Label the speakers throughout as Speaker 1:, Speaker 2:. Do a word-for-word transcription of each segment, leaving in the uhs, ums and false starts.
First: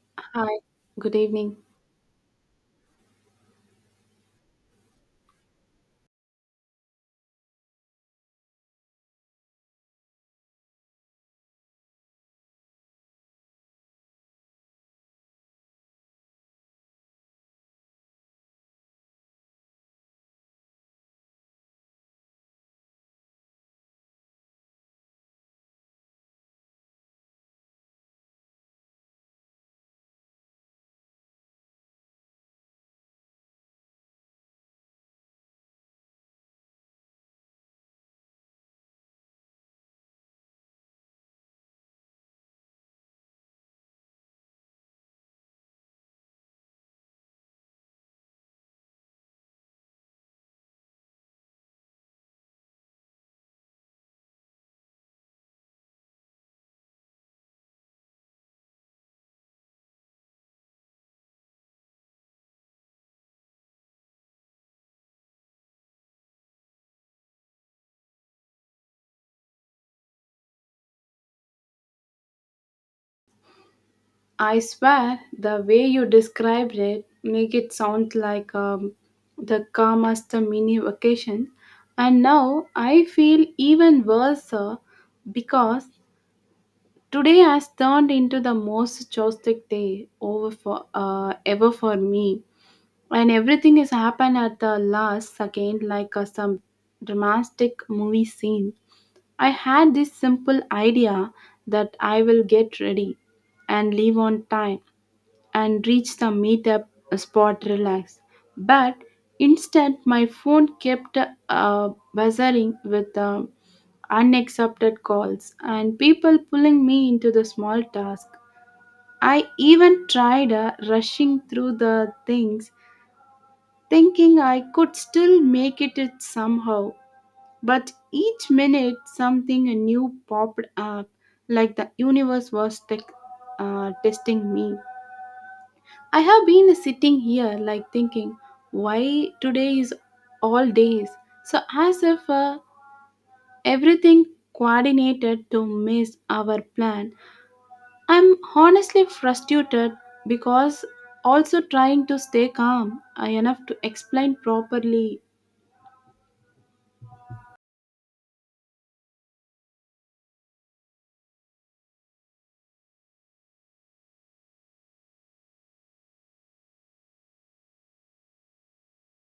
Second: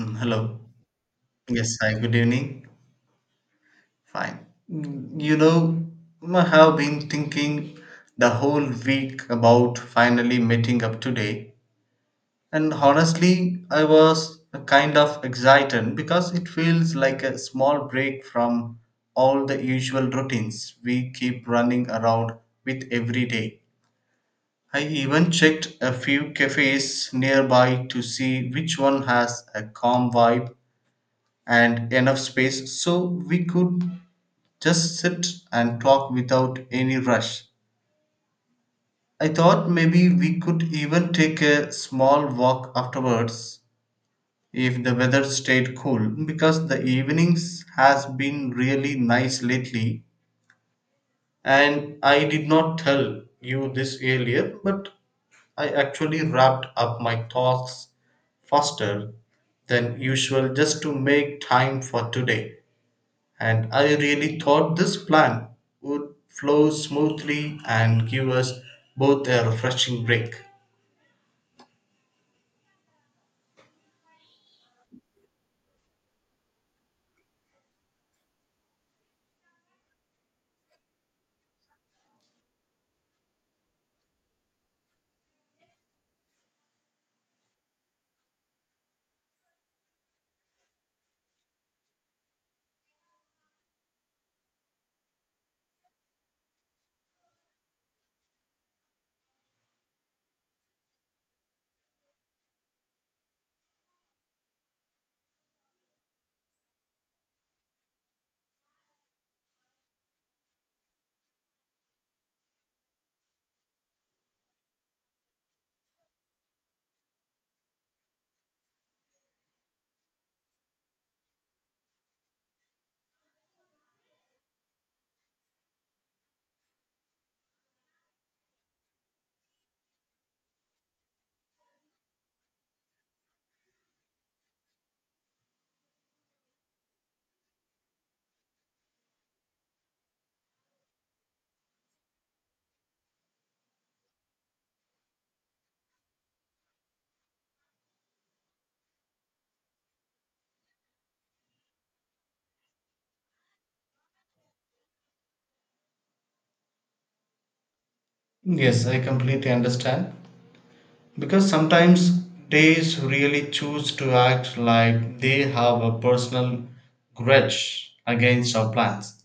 Speaker 1: Mm, hello.
Speaker 2: Hi, good evening.
Speaker 1: Yes, hi, good evening. Fine. Mm, You know, I have been thinking the whole week about finally meeting up today. And honestly, I was kind of excited because it feels like a small break from all the usual routines we keep running around with every day. I even checked a few cafes nearby to see which one has a calm vibe and enough space so we could just sit and talk without any rush. I thought maybe we could even take a small walk afterwards if the weather stayed cool because the evenings has been really nice lately, and I did not tell you this earlier, but I actually wrapped up my thoughts faster than usual just to make time for today. And I really thought this plan would flow smoothly and give us both a refreshing break.
Speaker 2: I swear the way you described it make it sound like um, the calmest mini vacation. And now I feel even worse sir, because today has turned into the most chaotic day over for uh, ever for me. And everything has happened at the last second like uh, some dramatic movie scene. I had this simple idea that I will get ready and leave on time and reach the meetup spot relaxed. But instead, my phone kept uh, buzzing with uh, unaccepted calls and people pulling me into the small task. I even tried uh, rushing through the things, thinking I could still make it it somehow. But each minute, something new popped up, like the universe was tec- uh, testing me. I have been sitting here, like thinking, why today is all days? So, as if uh, everything coordinated to miss our plan. I'm honestly frustrated because also trying to stay calm uh, enough to explain properly.
Speaker 1: Yes, I completely understand. Because sometimes days really choose to act like they have a personal grudge against our plans.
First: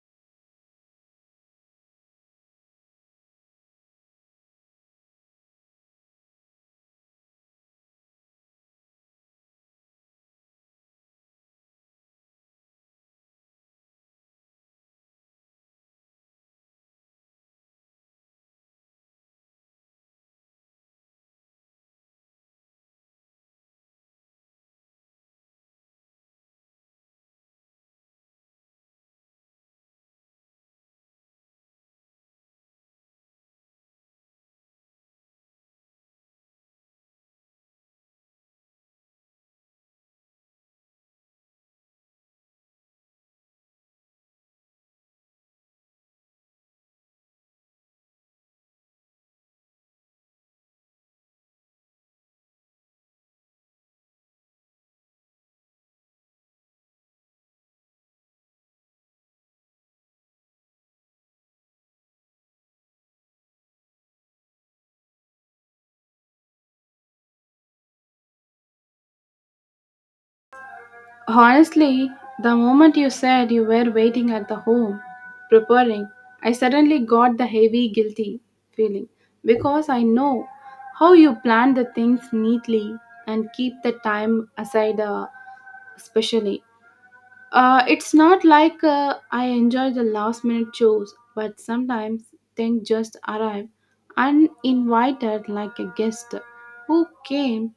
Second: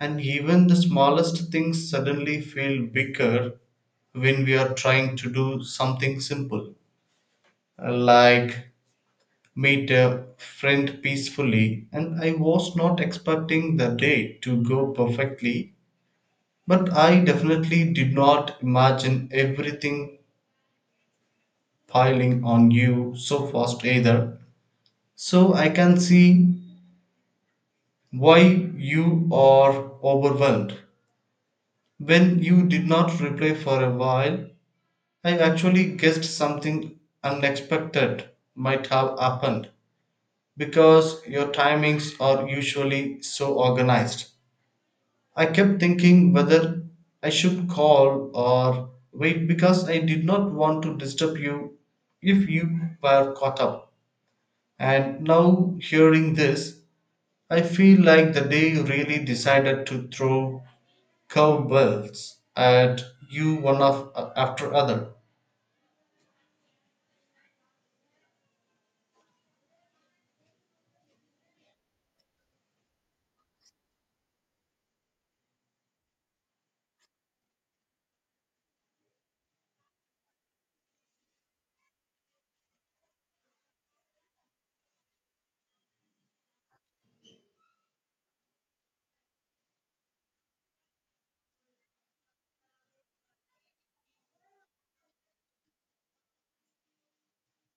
Speaker 1: And even the smallest things suddenly feel bigger when we are trying to do something simple, Uh, like Made a friend peacefully, and I was not expecting the day to go perfectly, but I definitely did not imagine everything piling on you so fast either. So I can see why you are overwhelmed. When you did not reply for a while, I actually guessed something unexpected might have happened because your timings are usually so organized. I kept thinking whether I should call or wait because I did not want to disturb you if you were caught up. And now, hearing this, I feel like the day really decided to throw cowbells at you one of, after other.
Speaker 2: Honestly, the moment you said you were waiting at the home, preparing, I suddenly got the heavy guilty feeling because I know how you plan the things neatly and keep the time aside, uh, especially. Uh, it's not like uh, I enjoy the last minute chores, but sometimes things just arrive uninvited like a guest who came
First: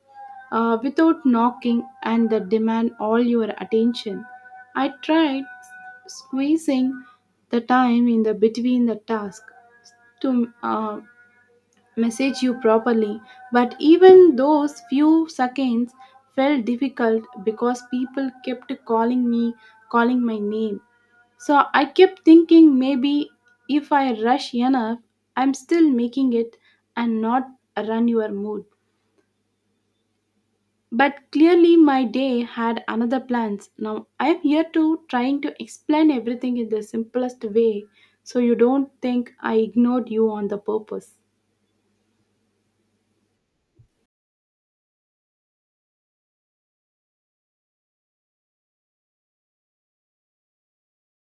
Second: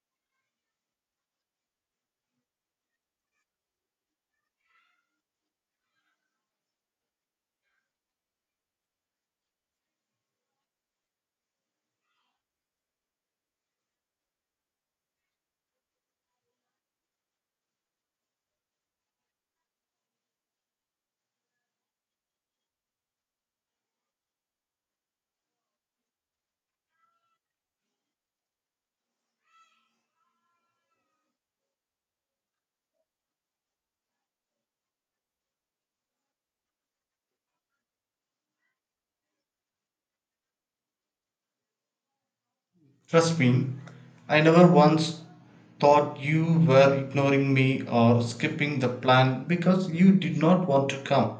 Speaker 2: uh, without knocking and that demand all your attention. I tried squeezing the time in the between the task to uh, message you properly, but even those few seconds felt difficult because people kept calling me, calling my name. So I kept thinking maybe if I rush enough, I'm still making it and not run your mood. But clearly my day had another plans. Now I am here to trying to explain everything in the simplest way so you don't think I ignored you on the purpose.
Speaker 1: Trust me, I never once thought you were ignoring me or skipping the plan because you did not want to come,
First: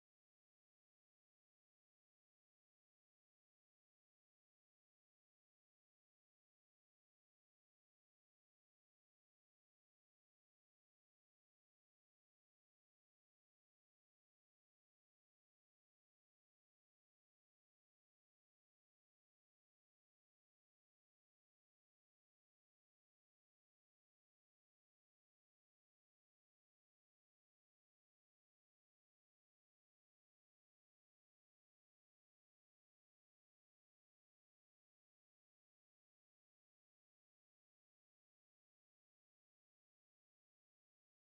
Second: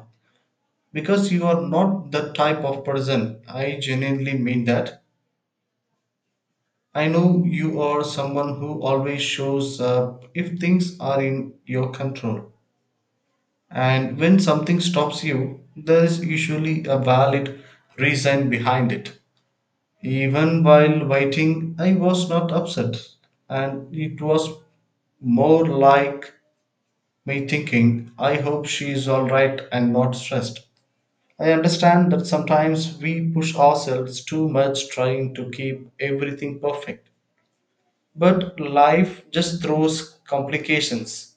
Speaker 1: because you are not that type of person. I genuinely mean that. I know you are someone who always shows up if things are in your control. And when something stops you, there is usually a valid reason behind it. Even while waiting, I was not upset, and it was more like me thinking, I hope she is alright and not stressed. I understand that sometimes we push ourselves too much trying to keep everything perfect. But life just throws complications.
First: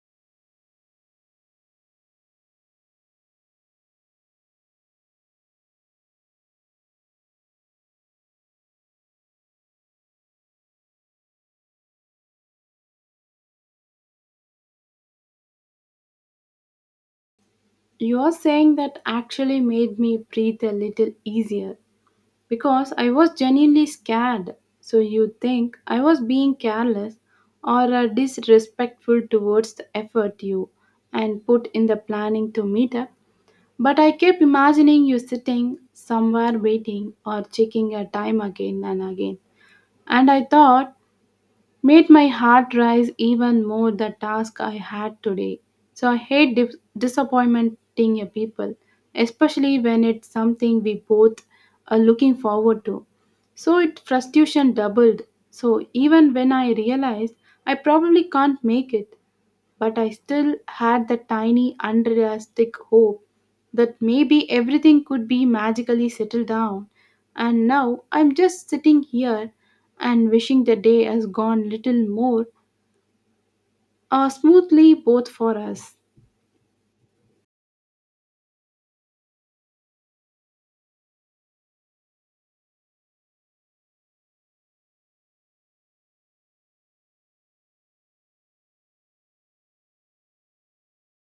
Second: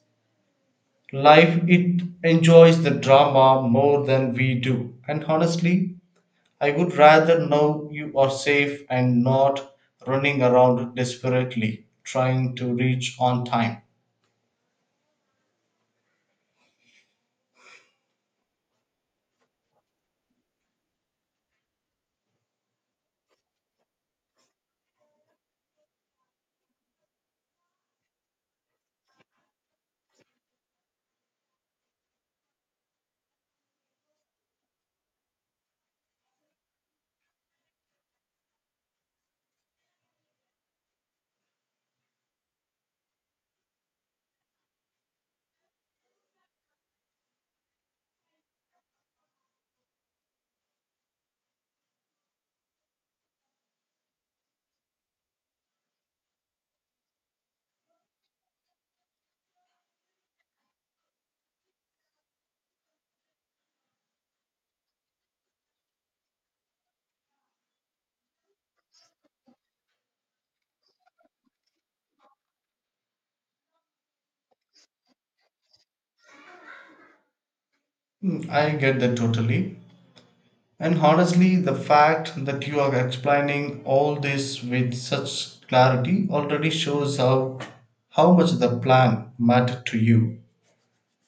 Speaker 1: Life, it enjoys the drama more than we do. And honestly, I would rather know you are safe and not running around desperately trying to reach on time.
Speaker 2: Your saying that actually made me breathe a little easier because I was genuinely scared. So you think I was being careless or uh, disrespectful towards the effort you and put in the planning to meet up. But I kept imagining you sitting somewhere waiting or checking your time again and again. And I thought made my heart rise even more the task I had today. So I hate dis- disappointing your people, especially when it's something we both are looking forward to. So it frustration doubled. So even when I realized I probably can't make it, but I still had the tiny, unrealistic hope that maybe everything could be magically settled down. And now I'm just sitting here and wishing the day has gone little more uh, smoothly both for us.
Speaker 1: Hmm, I get that totally. And honestly, the fact that you are explaining all this with such clarity already shows how, how much the plan mattered to you.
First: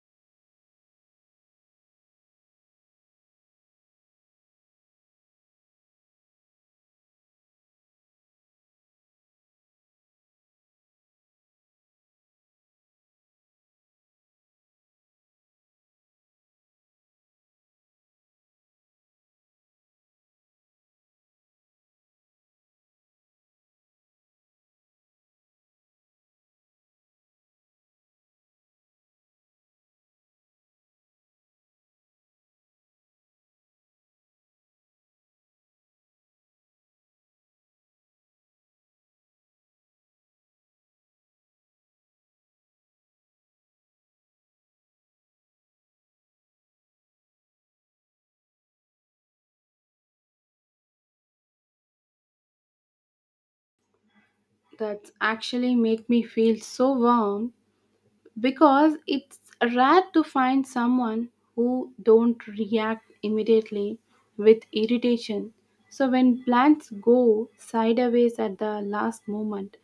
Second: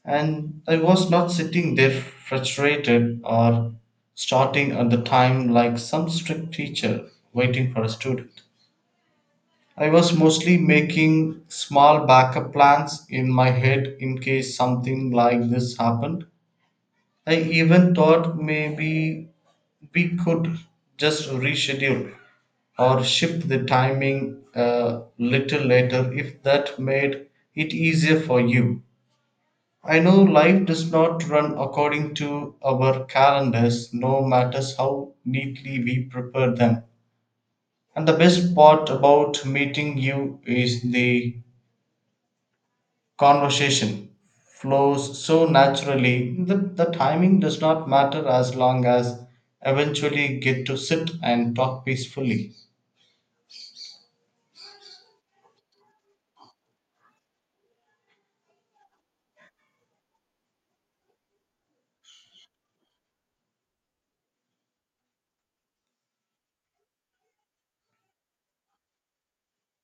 Speaker 1: And I was not sitting there frustrated or starting at the time like some strict teacher waiting for a student. I was mostly making small backup plans in my head in case something like this happened. I even thought maybe we could just reschedule or shift the timing a little later if that made it easier for you. I know life does not run according to our calendars, no matter how neatly we prepare them. And the best part about meeting you is the conversation flows so naturally that the timing does not matter as long as eventually get to sit and talk peacefully.
Speaker 2: That's actually make me feel so warm because it's rare to find someone who don't react immediately with irritation. So when plans go sideways at the last moment,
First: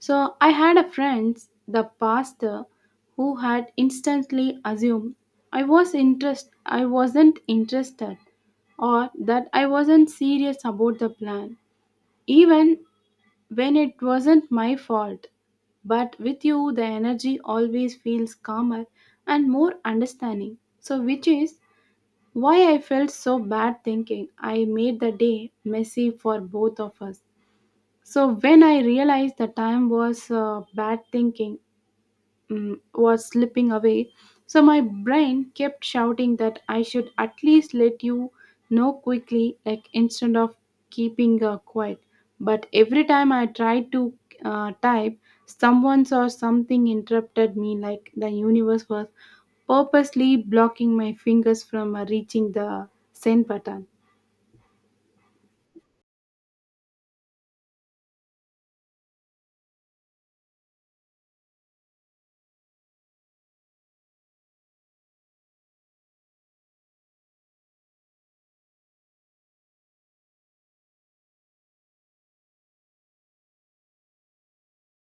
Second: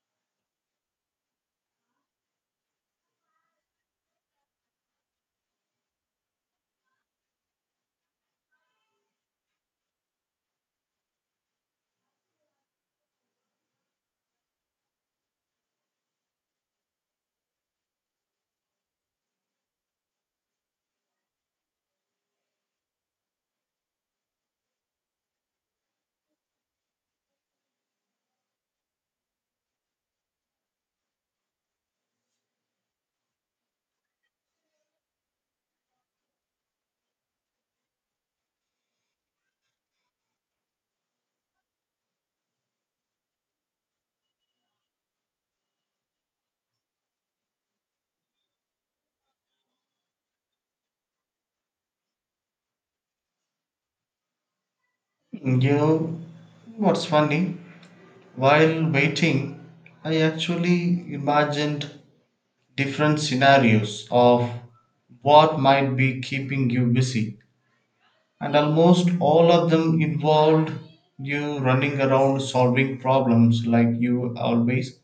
Speaker 2: so I had a friend, the pastor, who had instantly assumed I was interest I wasn't interested or that I wasn't serious about the plan, even when it wasn't my fault. But with you, the energy always feels calmer and more understanding. So, which is why I felt so bad thinking I made the day messy for both of us. So, when I realized the time was uh, bad thinking, mm, was slipping away, so my brain kept shouting that I should at least let you know quickly, like instead of keeping uh, quiet. But every time I tried to uh, type, someone or something interrupted me, like the universe was purposely blocking my fingers from uh, reaching the send button.
Speaker 1: You know what's funny? While waiting, I actually imagined different scenarios of what might be keeping you busy, and almost all of them involved you running around solving problems like you always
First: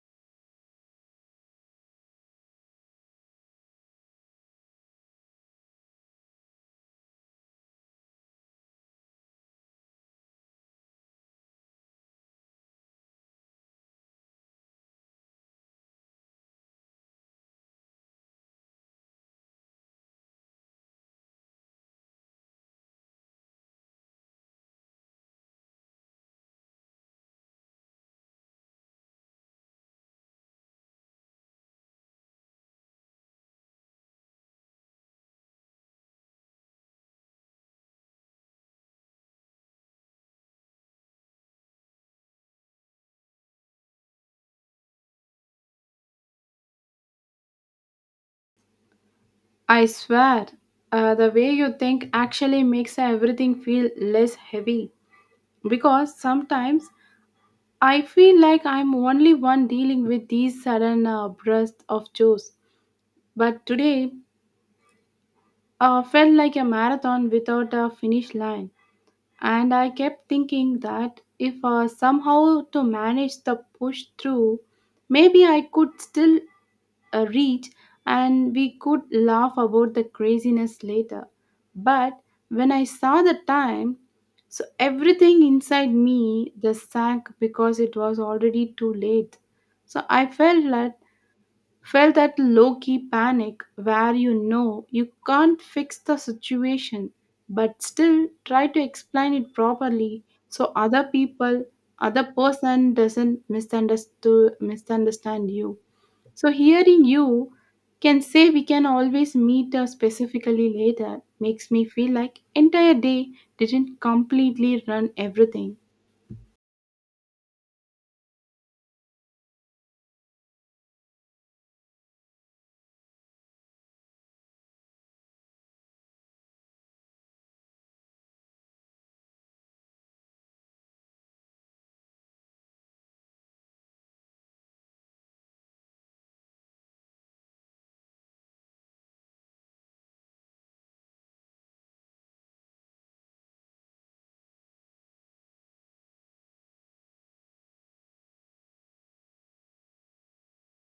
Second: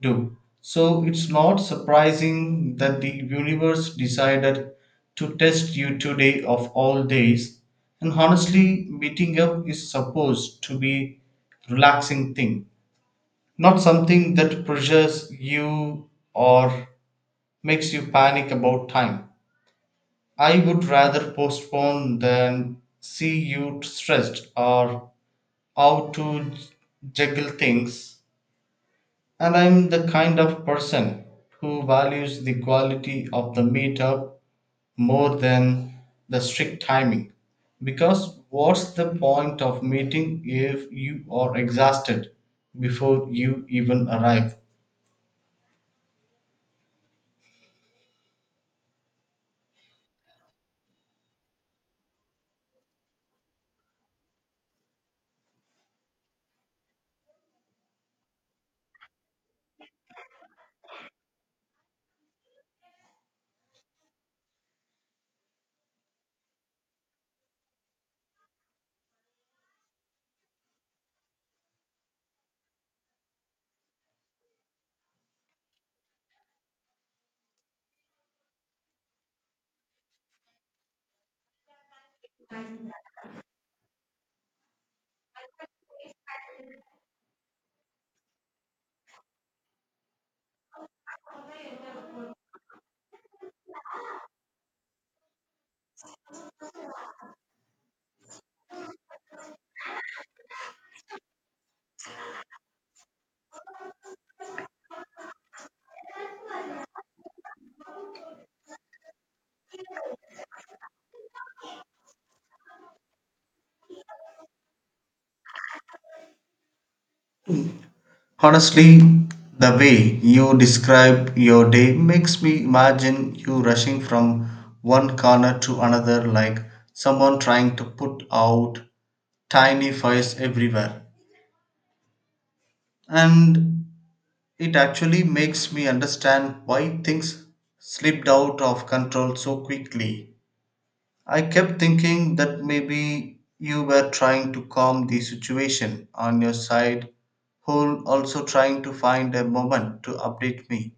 Speaker 1: do. So it's not surprising that the universe decided to test you today of all days. And honestly, meeting up is supposed to be relaxing thing, not something that pressures you or makes you panic about time. I would rather postpone than see you stressed or how to juggle things. And I'm the kind of person who values the quality of the meetup more than the strict timing. Because what's the point of meeting if you are exhausted before you even arrive?
Speaker 2: I swear, uh, the way you think actually makes everything feel less heavy because sometimes I feel like I'm only one dealing with these sudden uh, bursts of joys. But today uh, felt like a marathon without a finish line. And I kept thinking that if uh, somehow to manage the push through, maybe I could still uh, reach and we could laugh about the craziness later. But when I saw the time, so everything inside me the sank because it was already too late. So I felt that felt that low key panic where you know you can't fix the situation but still try to explain it properly so other people other person doesn't misunderstood misunderstand you, so hearing you can say we can always meet uh, specifically later makes me feel like entire day didn't completely run everything.
Speaker 1: Honestly, the way you describe your day makes me imagine you rushing from one corner to another like someone trying to put out tiny fires everywhere. And it actually makes me understand why things slipped out of control so quickly. I kept thinking that maybe you were trying to calm the situation on your side, whole also trying to find a moment to update me,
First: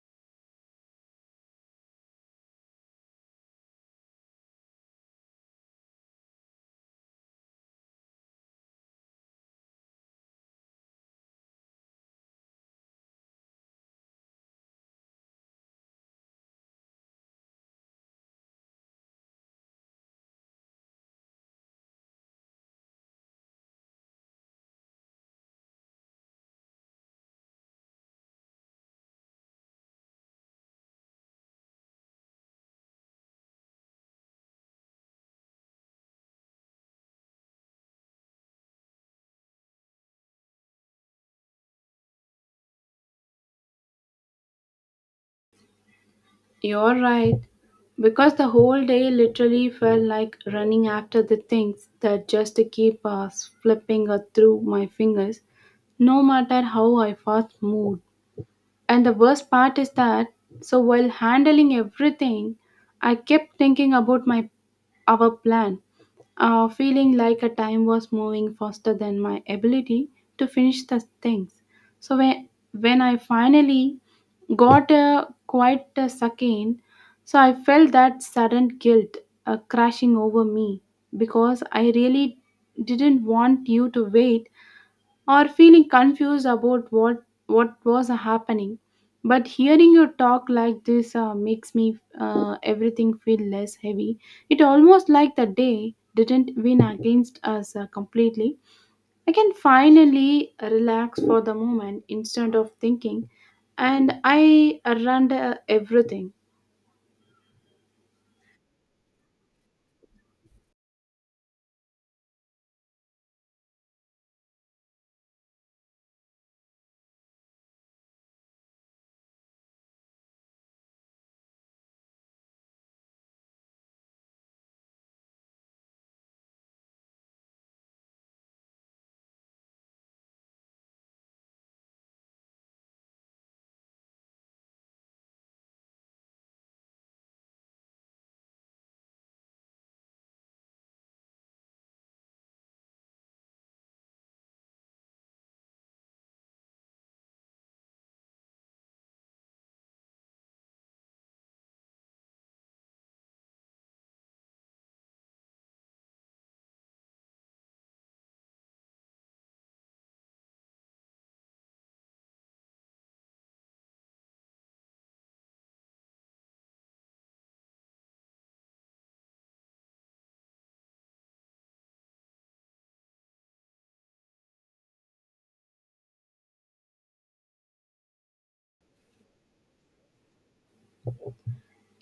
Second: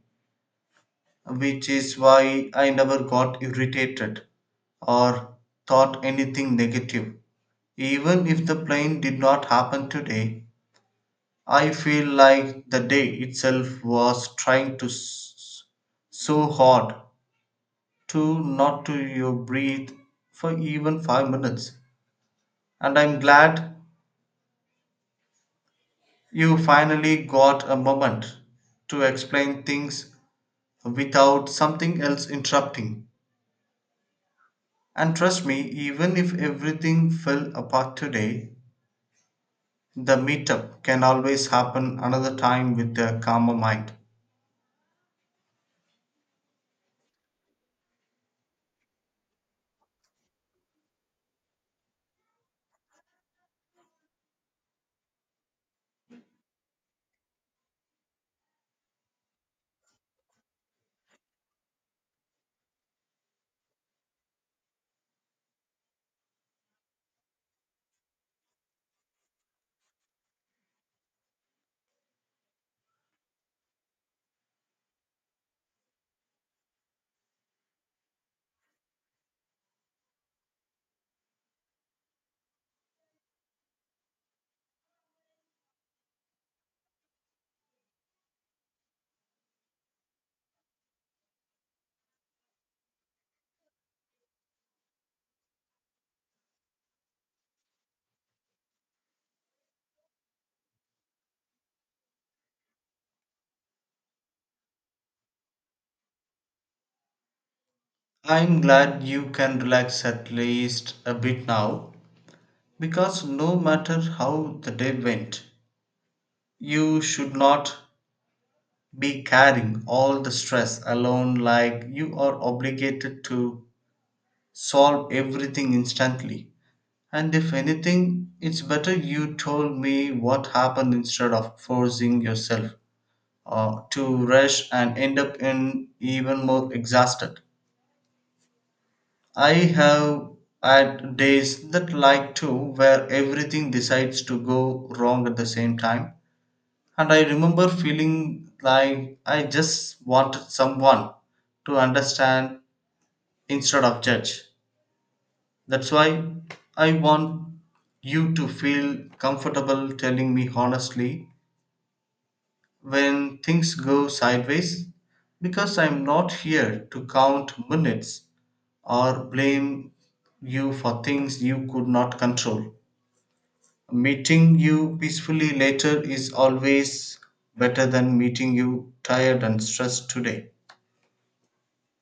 Speaker 1: which is why I never got irritated or thought anything negative. Even if the plane did not happen today, I feel like the day itself was trying to s- so hard to not to you breathe for even five minutes. And I'm glad you finally got a moment to explain things without something else interrupting. And trust me, even if everything fell apart today, the meetup can always happen another time with a calmer mind.
Speaker 2: You're right. Because the whole day literally felt like running after the things that just keep uh, flipping uh, through my fingers, no matter how I fast moved. And the worst part is that, so while handling everything, I kept thinking about my our plan, uh, feeling like a time was moving faster than my ability to finish the things. So when, when I finally got a, quite a second, so I felt that sudden guilt uh, crashing over me because I really didn't want you to wait or feeling confused about what what was happening, but hearing you talk like this uh, makes me uh, everything feel less heavy. It almost like the day didn't win against us uh, completely. I can finally relax for the moment instead of thinking and I run everything.
Speaker 1: I'm glad you can relax at least a bit now. Because no matter how the day went, you should not be carrying all the stress alone like you are obligated to solve everything instantly. And if anything, it's better you told me what happened instead of forcing yourself uh, to rush and end up in even more exhausted. I have had days that like too where everything decides to go wrong at the same time. And I remember feeling like I just wanted someone to understand instead of judge. That's why I want you to feel comfortable telling me honestly when things go sideways because I'm not here to count minutes or blame you for things you could not control. Meeting you peacefully later is always better than meeting you tired and stressed today.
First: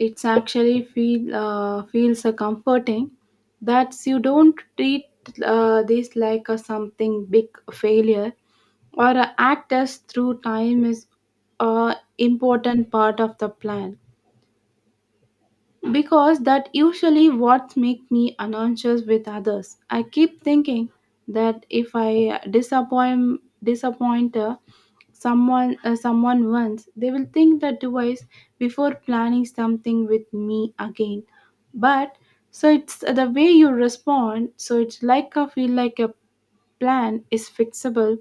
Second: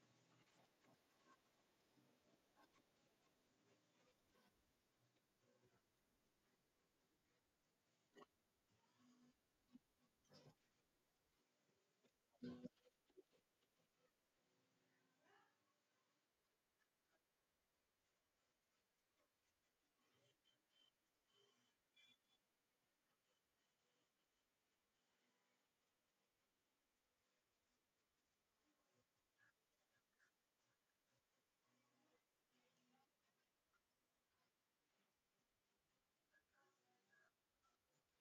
Speaker 2: It's actually feel uh, feels uh, comforting that you don't treat uh, this like a something big failure or uh, act as through time is a important part of the plan, because that usually what make me anxious with others. I keep thinking that if I disappoint disappoint her, someone uh, someone once, they will think that twice before planning something with me again. But so it's the way you respond, so it's like I feel like a plan is fixable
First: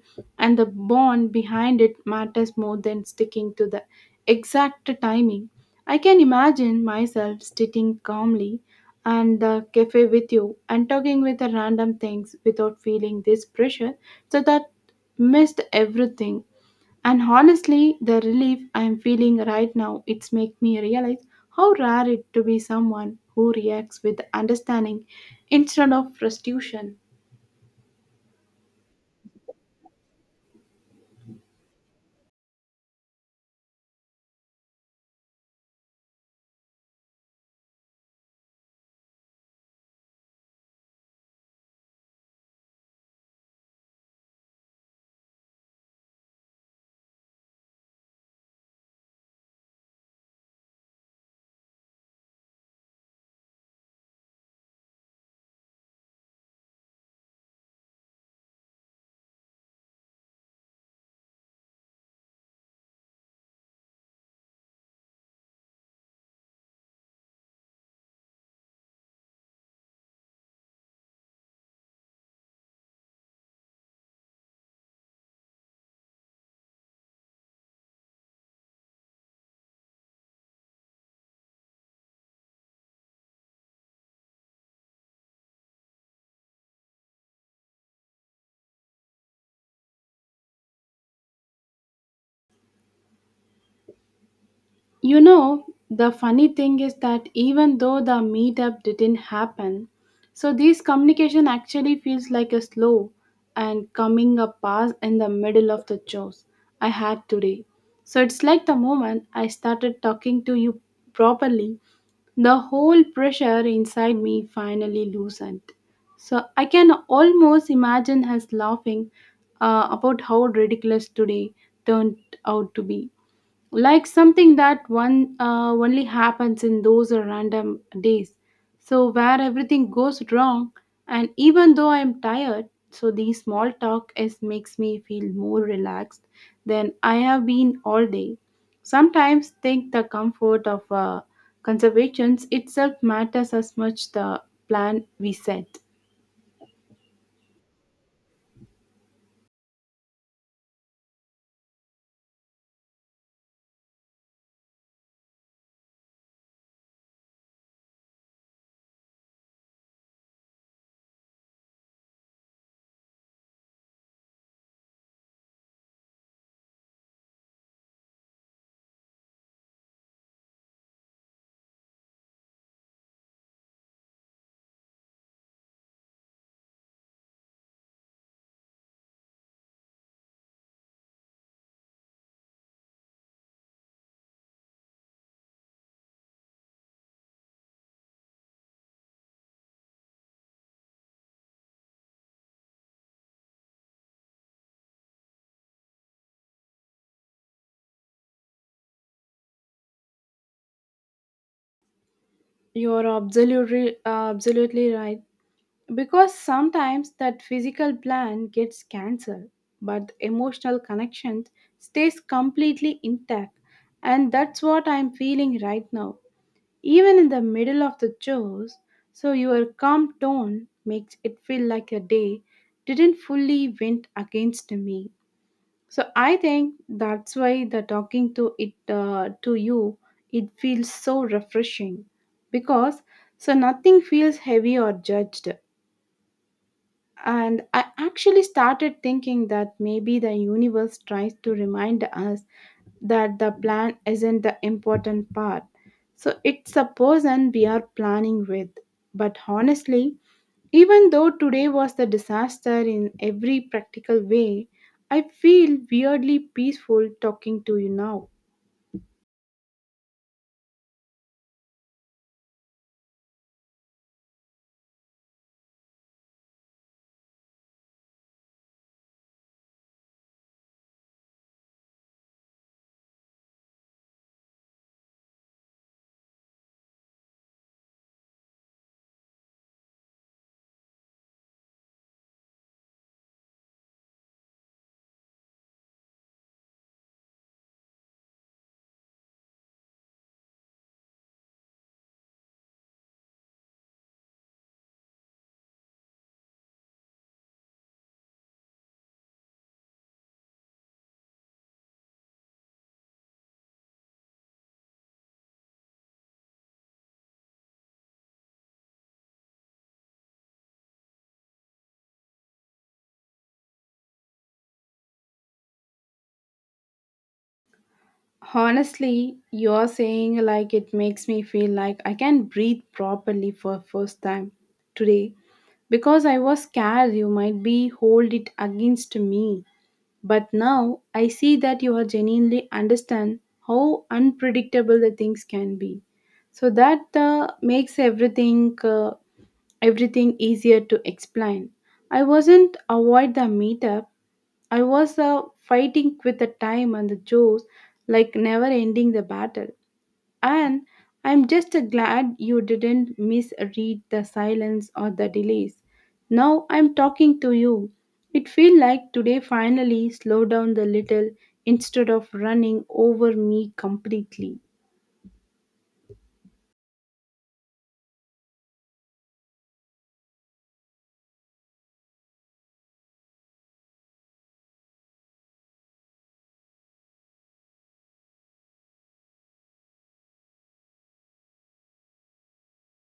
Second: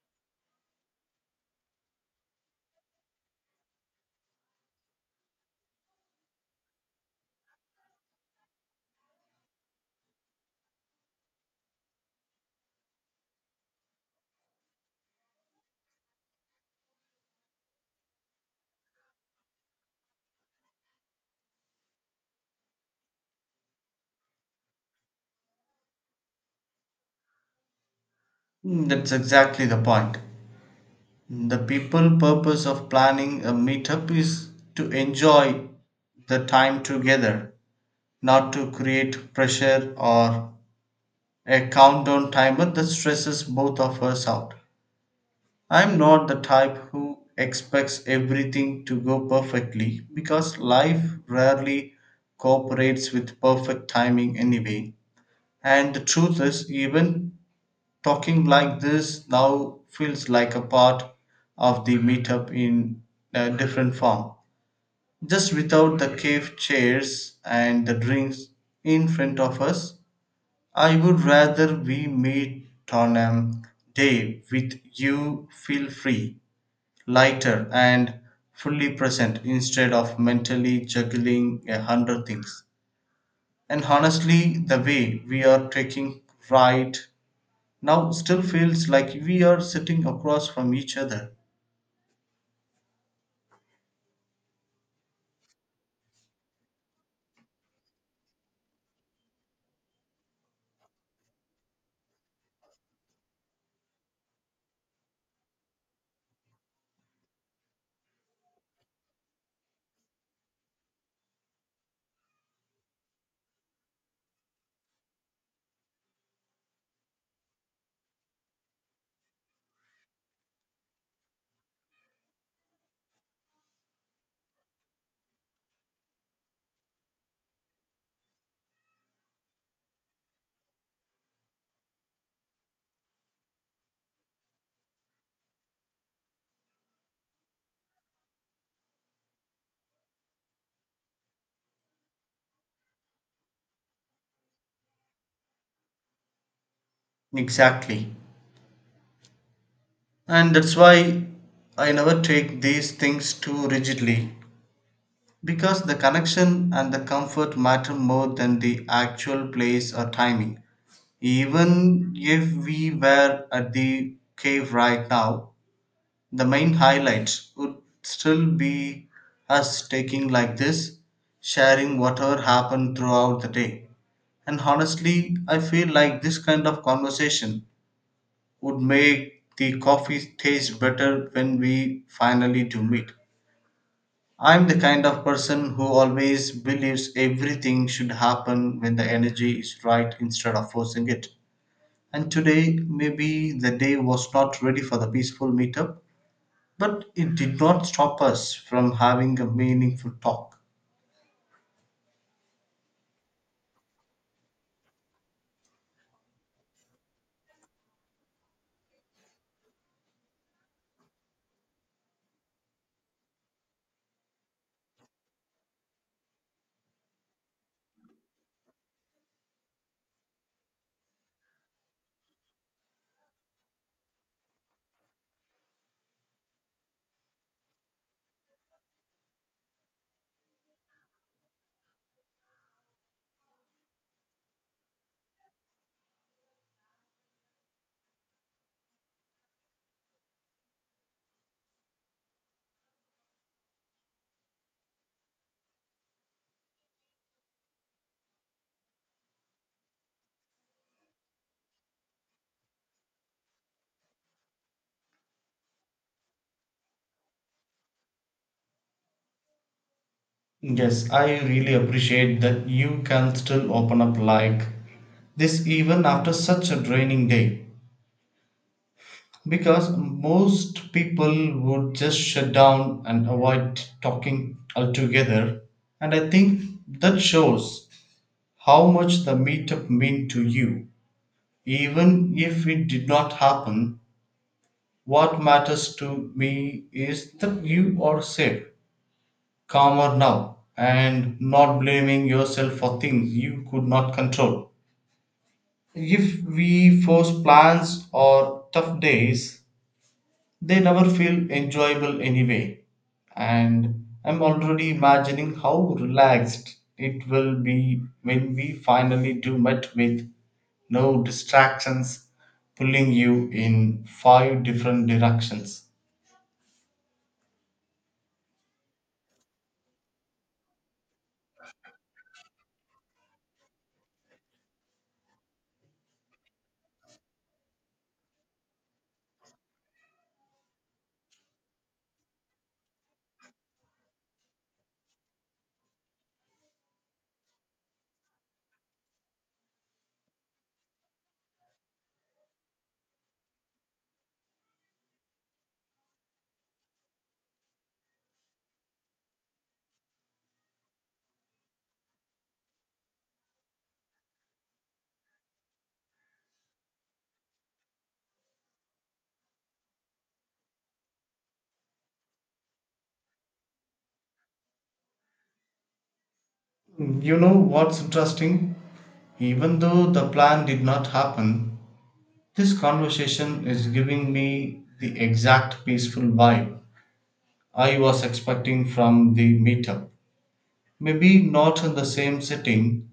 Speaker 2: and the bond behind it matters more than sticking to the exact timing. I can imagine myself sitting calmly and the cafe with you and talking with the random things without feeling this pressure so that missed everything. And honestly the relief I am feeling right now, it's make me realize how rare it to be someone who reacts with understanding instead of frustration.
Speaker 1: Mm, that's exactly the point. The people purpose of planning a meetup is to enjoy the time together, not to create pressure or a countdown timer that stresses both of us out. I'm not the type who expects everything to go perfectly because life rarely cooperates with perfect timing anyway. And the truth is, even talking like this now feels like a part of the meetup in a different form, just without the cave chairs and the drinks in front of us. I would rather we meet on a day with you feel free, lighter, and fully present instead of mentally juggling a hundred things. And honestly, the way we are taking right now still feels like we are sitting across from each other.
Speaker 2: You know, the funny thing is that even though the meetup didn't happen, so this communication actually feels like a slow and coming up pass in the middle of the chores I had today. So it's like the moment I started talking to you properly, the whole pressure inside me finally loosened. So I can almost imagine us laughing uh, about how ridiculous today turned out to be, like something that one uh, only happens in those random days, so where everything goes wrong. And even though I'm tired, so the small talk is makes me feel more relaxed than I have been all day. Sometimes think the comfort of uh, conservations itself matters as much the plan we set.
Speaker 1: Exactly. And that's why I never take these things too rigidly. Because the connection and the comfort matter more than the actual place or timing. Even if we were at the cave right now, the main highlight would still be us taking like this, sharing whatever happened throughout the day. And honestly, I feel like this kind of conversation would make the coffee taste better when we finally do meet. I'm the kind of person who always believes everything should happen when the energy is right instead of forcing it. And today, maybe the day was not ready for the peaceful meetup, but it did not stop us from having a meaningful talk.
Speaker 2: You're absolutely uh, absolutely right. Because sometimes that physical plan gets cancelled, but the emotional connection stays completely intact. And that's what I'm feeling right now, even in the middle of the chores. So your calm tone makes it feel like a day didn't fully went against me. So I think that's why the talking to it uh, to you, it feels so refreshing because so nothing feels heavy or judged. And I actually started thinking that maybe the universe tries to remind us that the plan isn't the important part. So it's a person we are planning with. But honestly, even though today was the disaster in every practical way, I feel weirdly peaceful talking to you now.
Speaker 1: Yes, I really appreciate that you can still open up like this even after such a draining day. Because most people would just shut down and avoid talking altogether. And I think that shows how much the meetup meant to you. Even if it did not happen, what matters to me is that you are safe, calmer now and not blaming yourself for things you could not control. If we force plans or tough days, they never feel enjoyable anyway. And I'm already imagining how relaxed it will be when we finally do meet with no distractions pulling you in five different directions.
Speaker 2: Honestly, you're saying like it makes me feel like I can breathe properly for first time today. Because I was scared you might be hold it against me. But now I see that you are genuinely understand how unpredictable the things can be. So that uh, makes everything uh, everything easier to explain. I wasn't avoid the meetup. I was uh, fighting with the time and the chores, like never ending the battle. And I'm just glad you didn't misread the silence or the delays. Now I'm talking to you. It feels like today finally slowed down a little instead of running over me completely.
Speaker 1: You know what's interesting? Even though the plan did not happen, this conversation is giving me the exact peaceful vibe I was expecting from the meetup. Maybe not in the same setting,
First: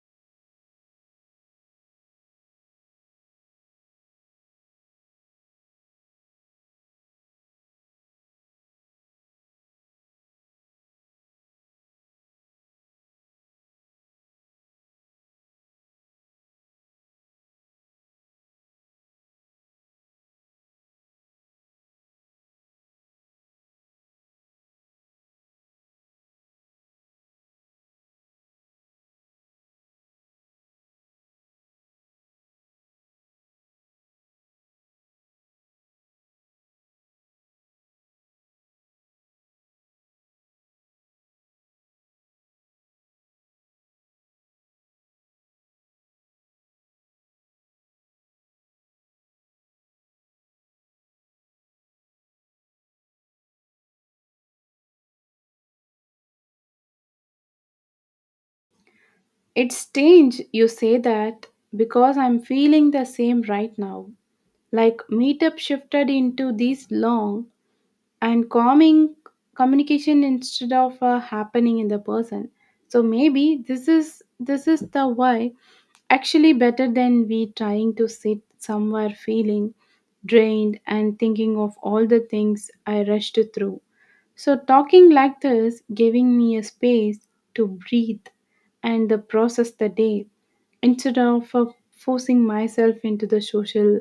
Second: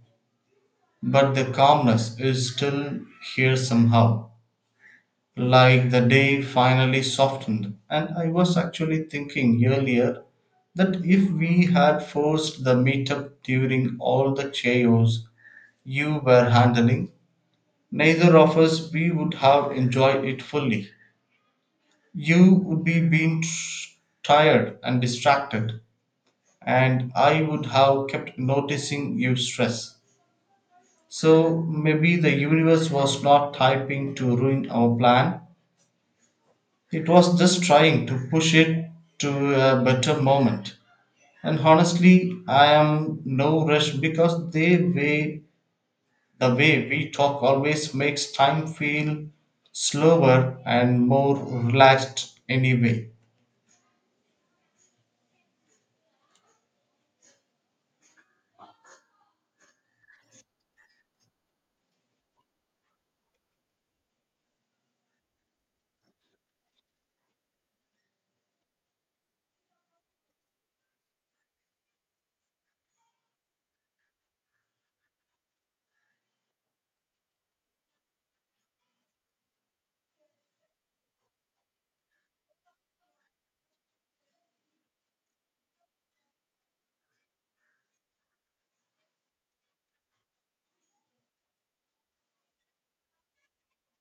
Speaker 1: but the calmness is still here somehow. Like the day finally softened. And I was actually thinking earlier that if we had forced the meetup during all the chaos you were handling, neither of us we would have enjoyed it fully. You would be being tr- tired and distracted, and I would have kept noticing you stress. So maybe the universe was not typing to ruin our plan. It was just trying to push it to a better moment. And honestly, I am no rush because the way the way we talk always makes time feel slower and more relaxed anyway.
Speaker 2: It's strange you say that because I'm feeling the same right now. Like meetup shifted into these long and calming communication instead of uh, happening in the person. So maybe this is this is the why actually better than we trying to sit somewhere feeling drained and thinking of all the things I rushed through. So talking like this giving me a space to breathe and the process the day instead of uh, forcing myself into the social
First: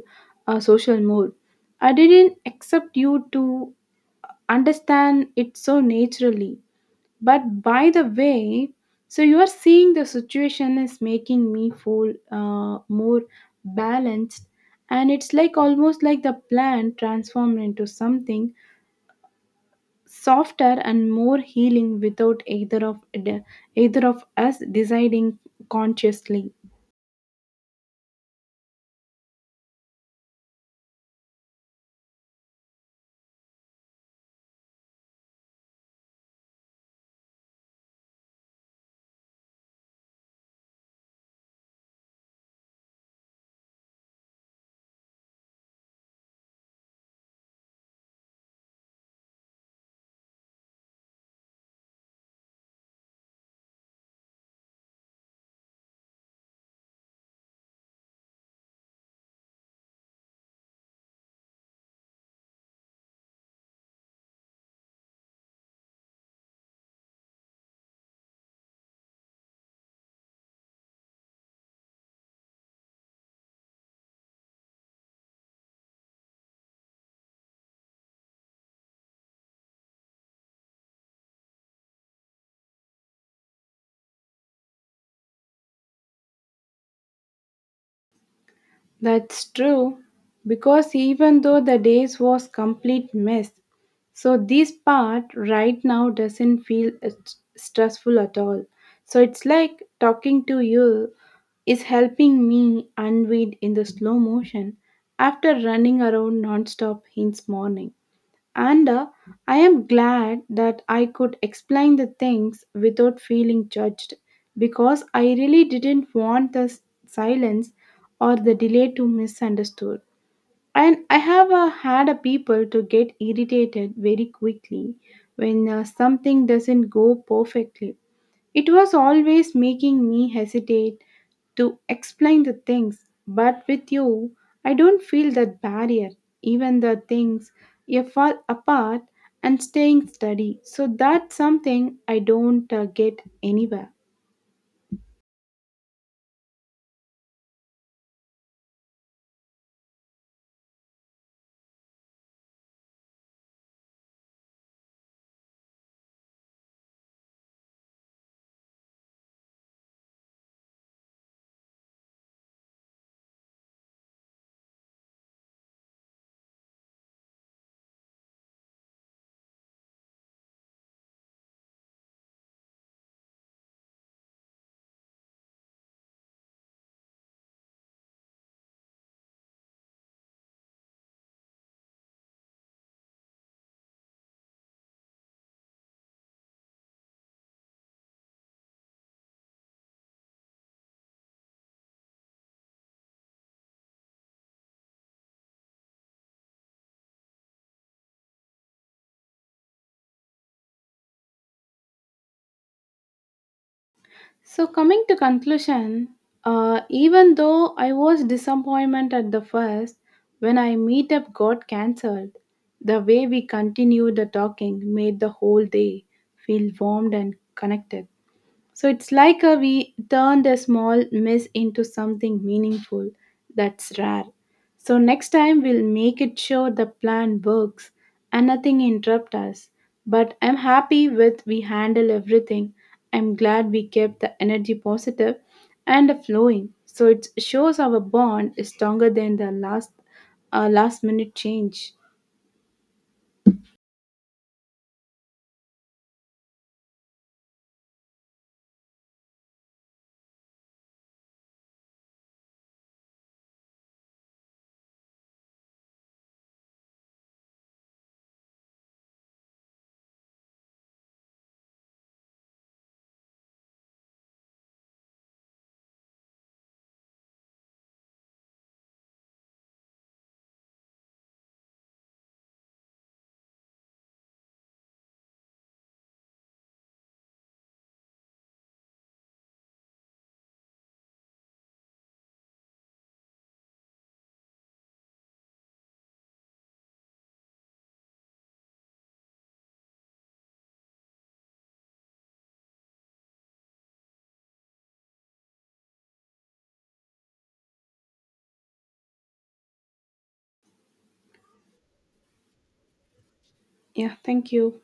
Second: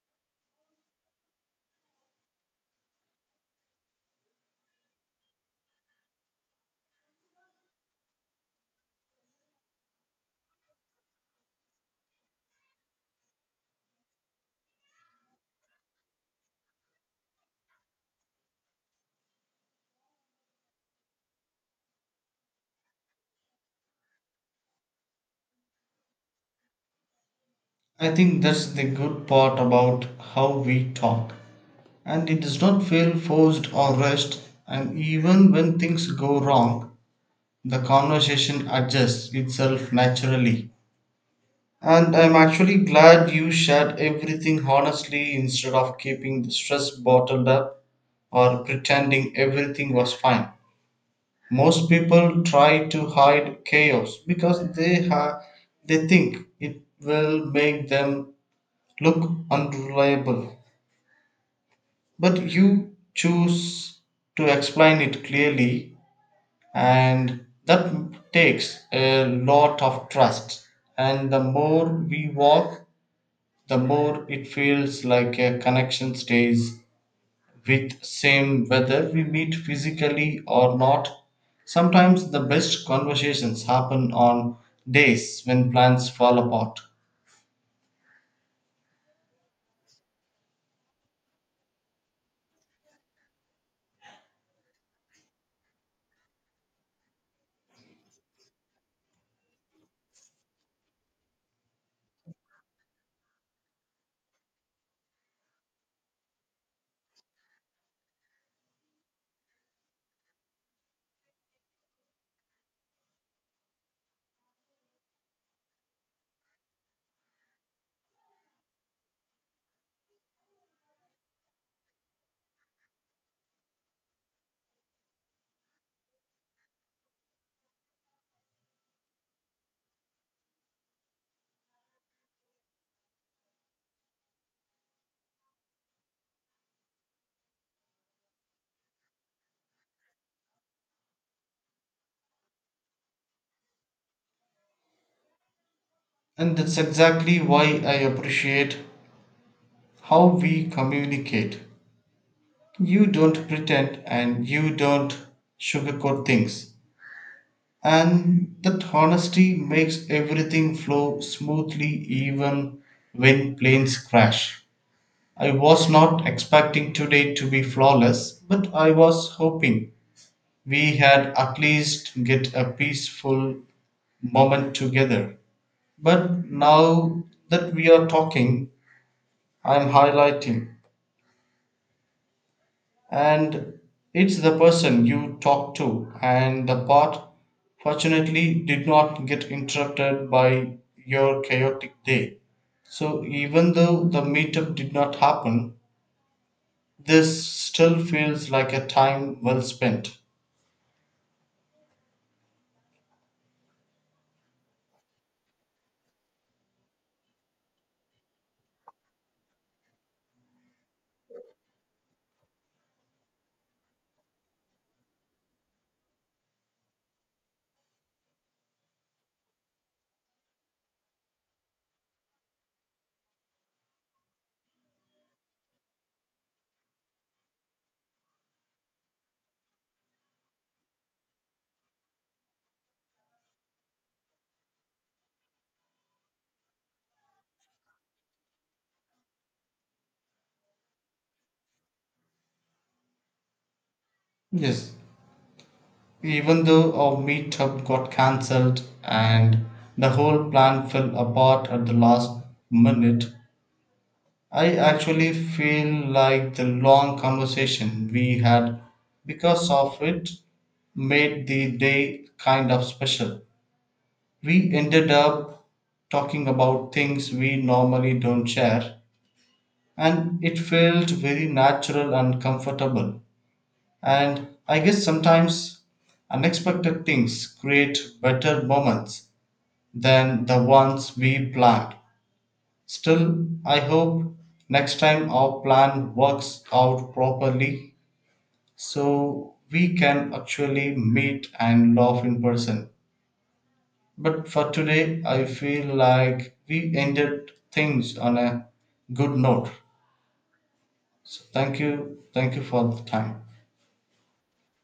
Speaker 2: uh, social mode. I didn't accept you to understand it so naturally. But by the way, so you are seeing the situation is making me feel uh, more balanced, and it's like almost like the plant transformed into something softer and more healing without either of either of us deciding consciously.
Speaker 1: I think that's the good part about how we talk. And it does not feel forced or rushed, and even when things go wrong, the conversation adjusts itself naturally. And I'm actually glad you shared everything honestly instead of keeping the stress bottled up or pretending everything was fine. Most people try to hide chaos because they ha- they think it will make them look unreliable. But you choose to explain it clearly, and that takes a lot of trust. And the more we walk, the more it feels like a connection stays with same whether we meet physically or not. Sometimes the best conversations happen on days when plans fall apart.
Speaker 2: That's true, because even though the days was complete mess, so this part right now doesn't feel uh, st- stressful at all. So it's like talking to you is helping me unwind in the slow motion after running around non-stop since morning. And uh, I am glad that I could explain the things without feeling judged because I really didn't want the s- silence or the delay to misunderstood. And I have uh, had a people to get irritated very quickly when uh, something doesn't go perfectly. It was always making me hesitate to explain the things, but with you, I don't feel that barrier. Even the things you fall apart and staying steady. So that's something I don't uh, get anywhere.
Speaker 1: And that's exactly why I appreciate how we communicate. You don't pretend and you don't sugarcoat things. And that honesty makes everything flow smoothly even when planes crash. I was not expecting today to be flawless, but I was hoping we had at least get a peaceful moment together. But now that we are talking, I'm highlighting, and it's the person you talk to and the part fortunately did not get interrupted by your chaotic day. So even though the meetup did not happen, this still feels like a time well spent.
Speaker 2: So coming to conclusion, uh, even though I was disappointment at the first when I meet up got cancelled, the way we continued the talking made the whole day feel warmed and connected. So it's like a, we turned a small miss into something meaningful. That's rare. So next time we'll make it sure the plan works and nothing interrupt us. But I'm happy with we handle everything. I'm glad we kept the energy positive and flowing. So it shows our bond is stronger than the last uh, last minute change.
Speaker 1: Yes, even though our meetup got cancelled and the whole plan fell apart at the last minute, I actually feel like the long conversation we had because of it made the day kind of special. We ended up talking about things we normally don't share, and it felt very natural and comfortable. And I guess sometimes unexpected things create better moments than the ones we planned. Still, I hope next time our plan works out properly so we can actually meet and laugh in person. But for today, I feel like we ended things on a good note. So, thank you. Thank you for the time.
Speaker 2: Yeah, thank you.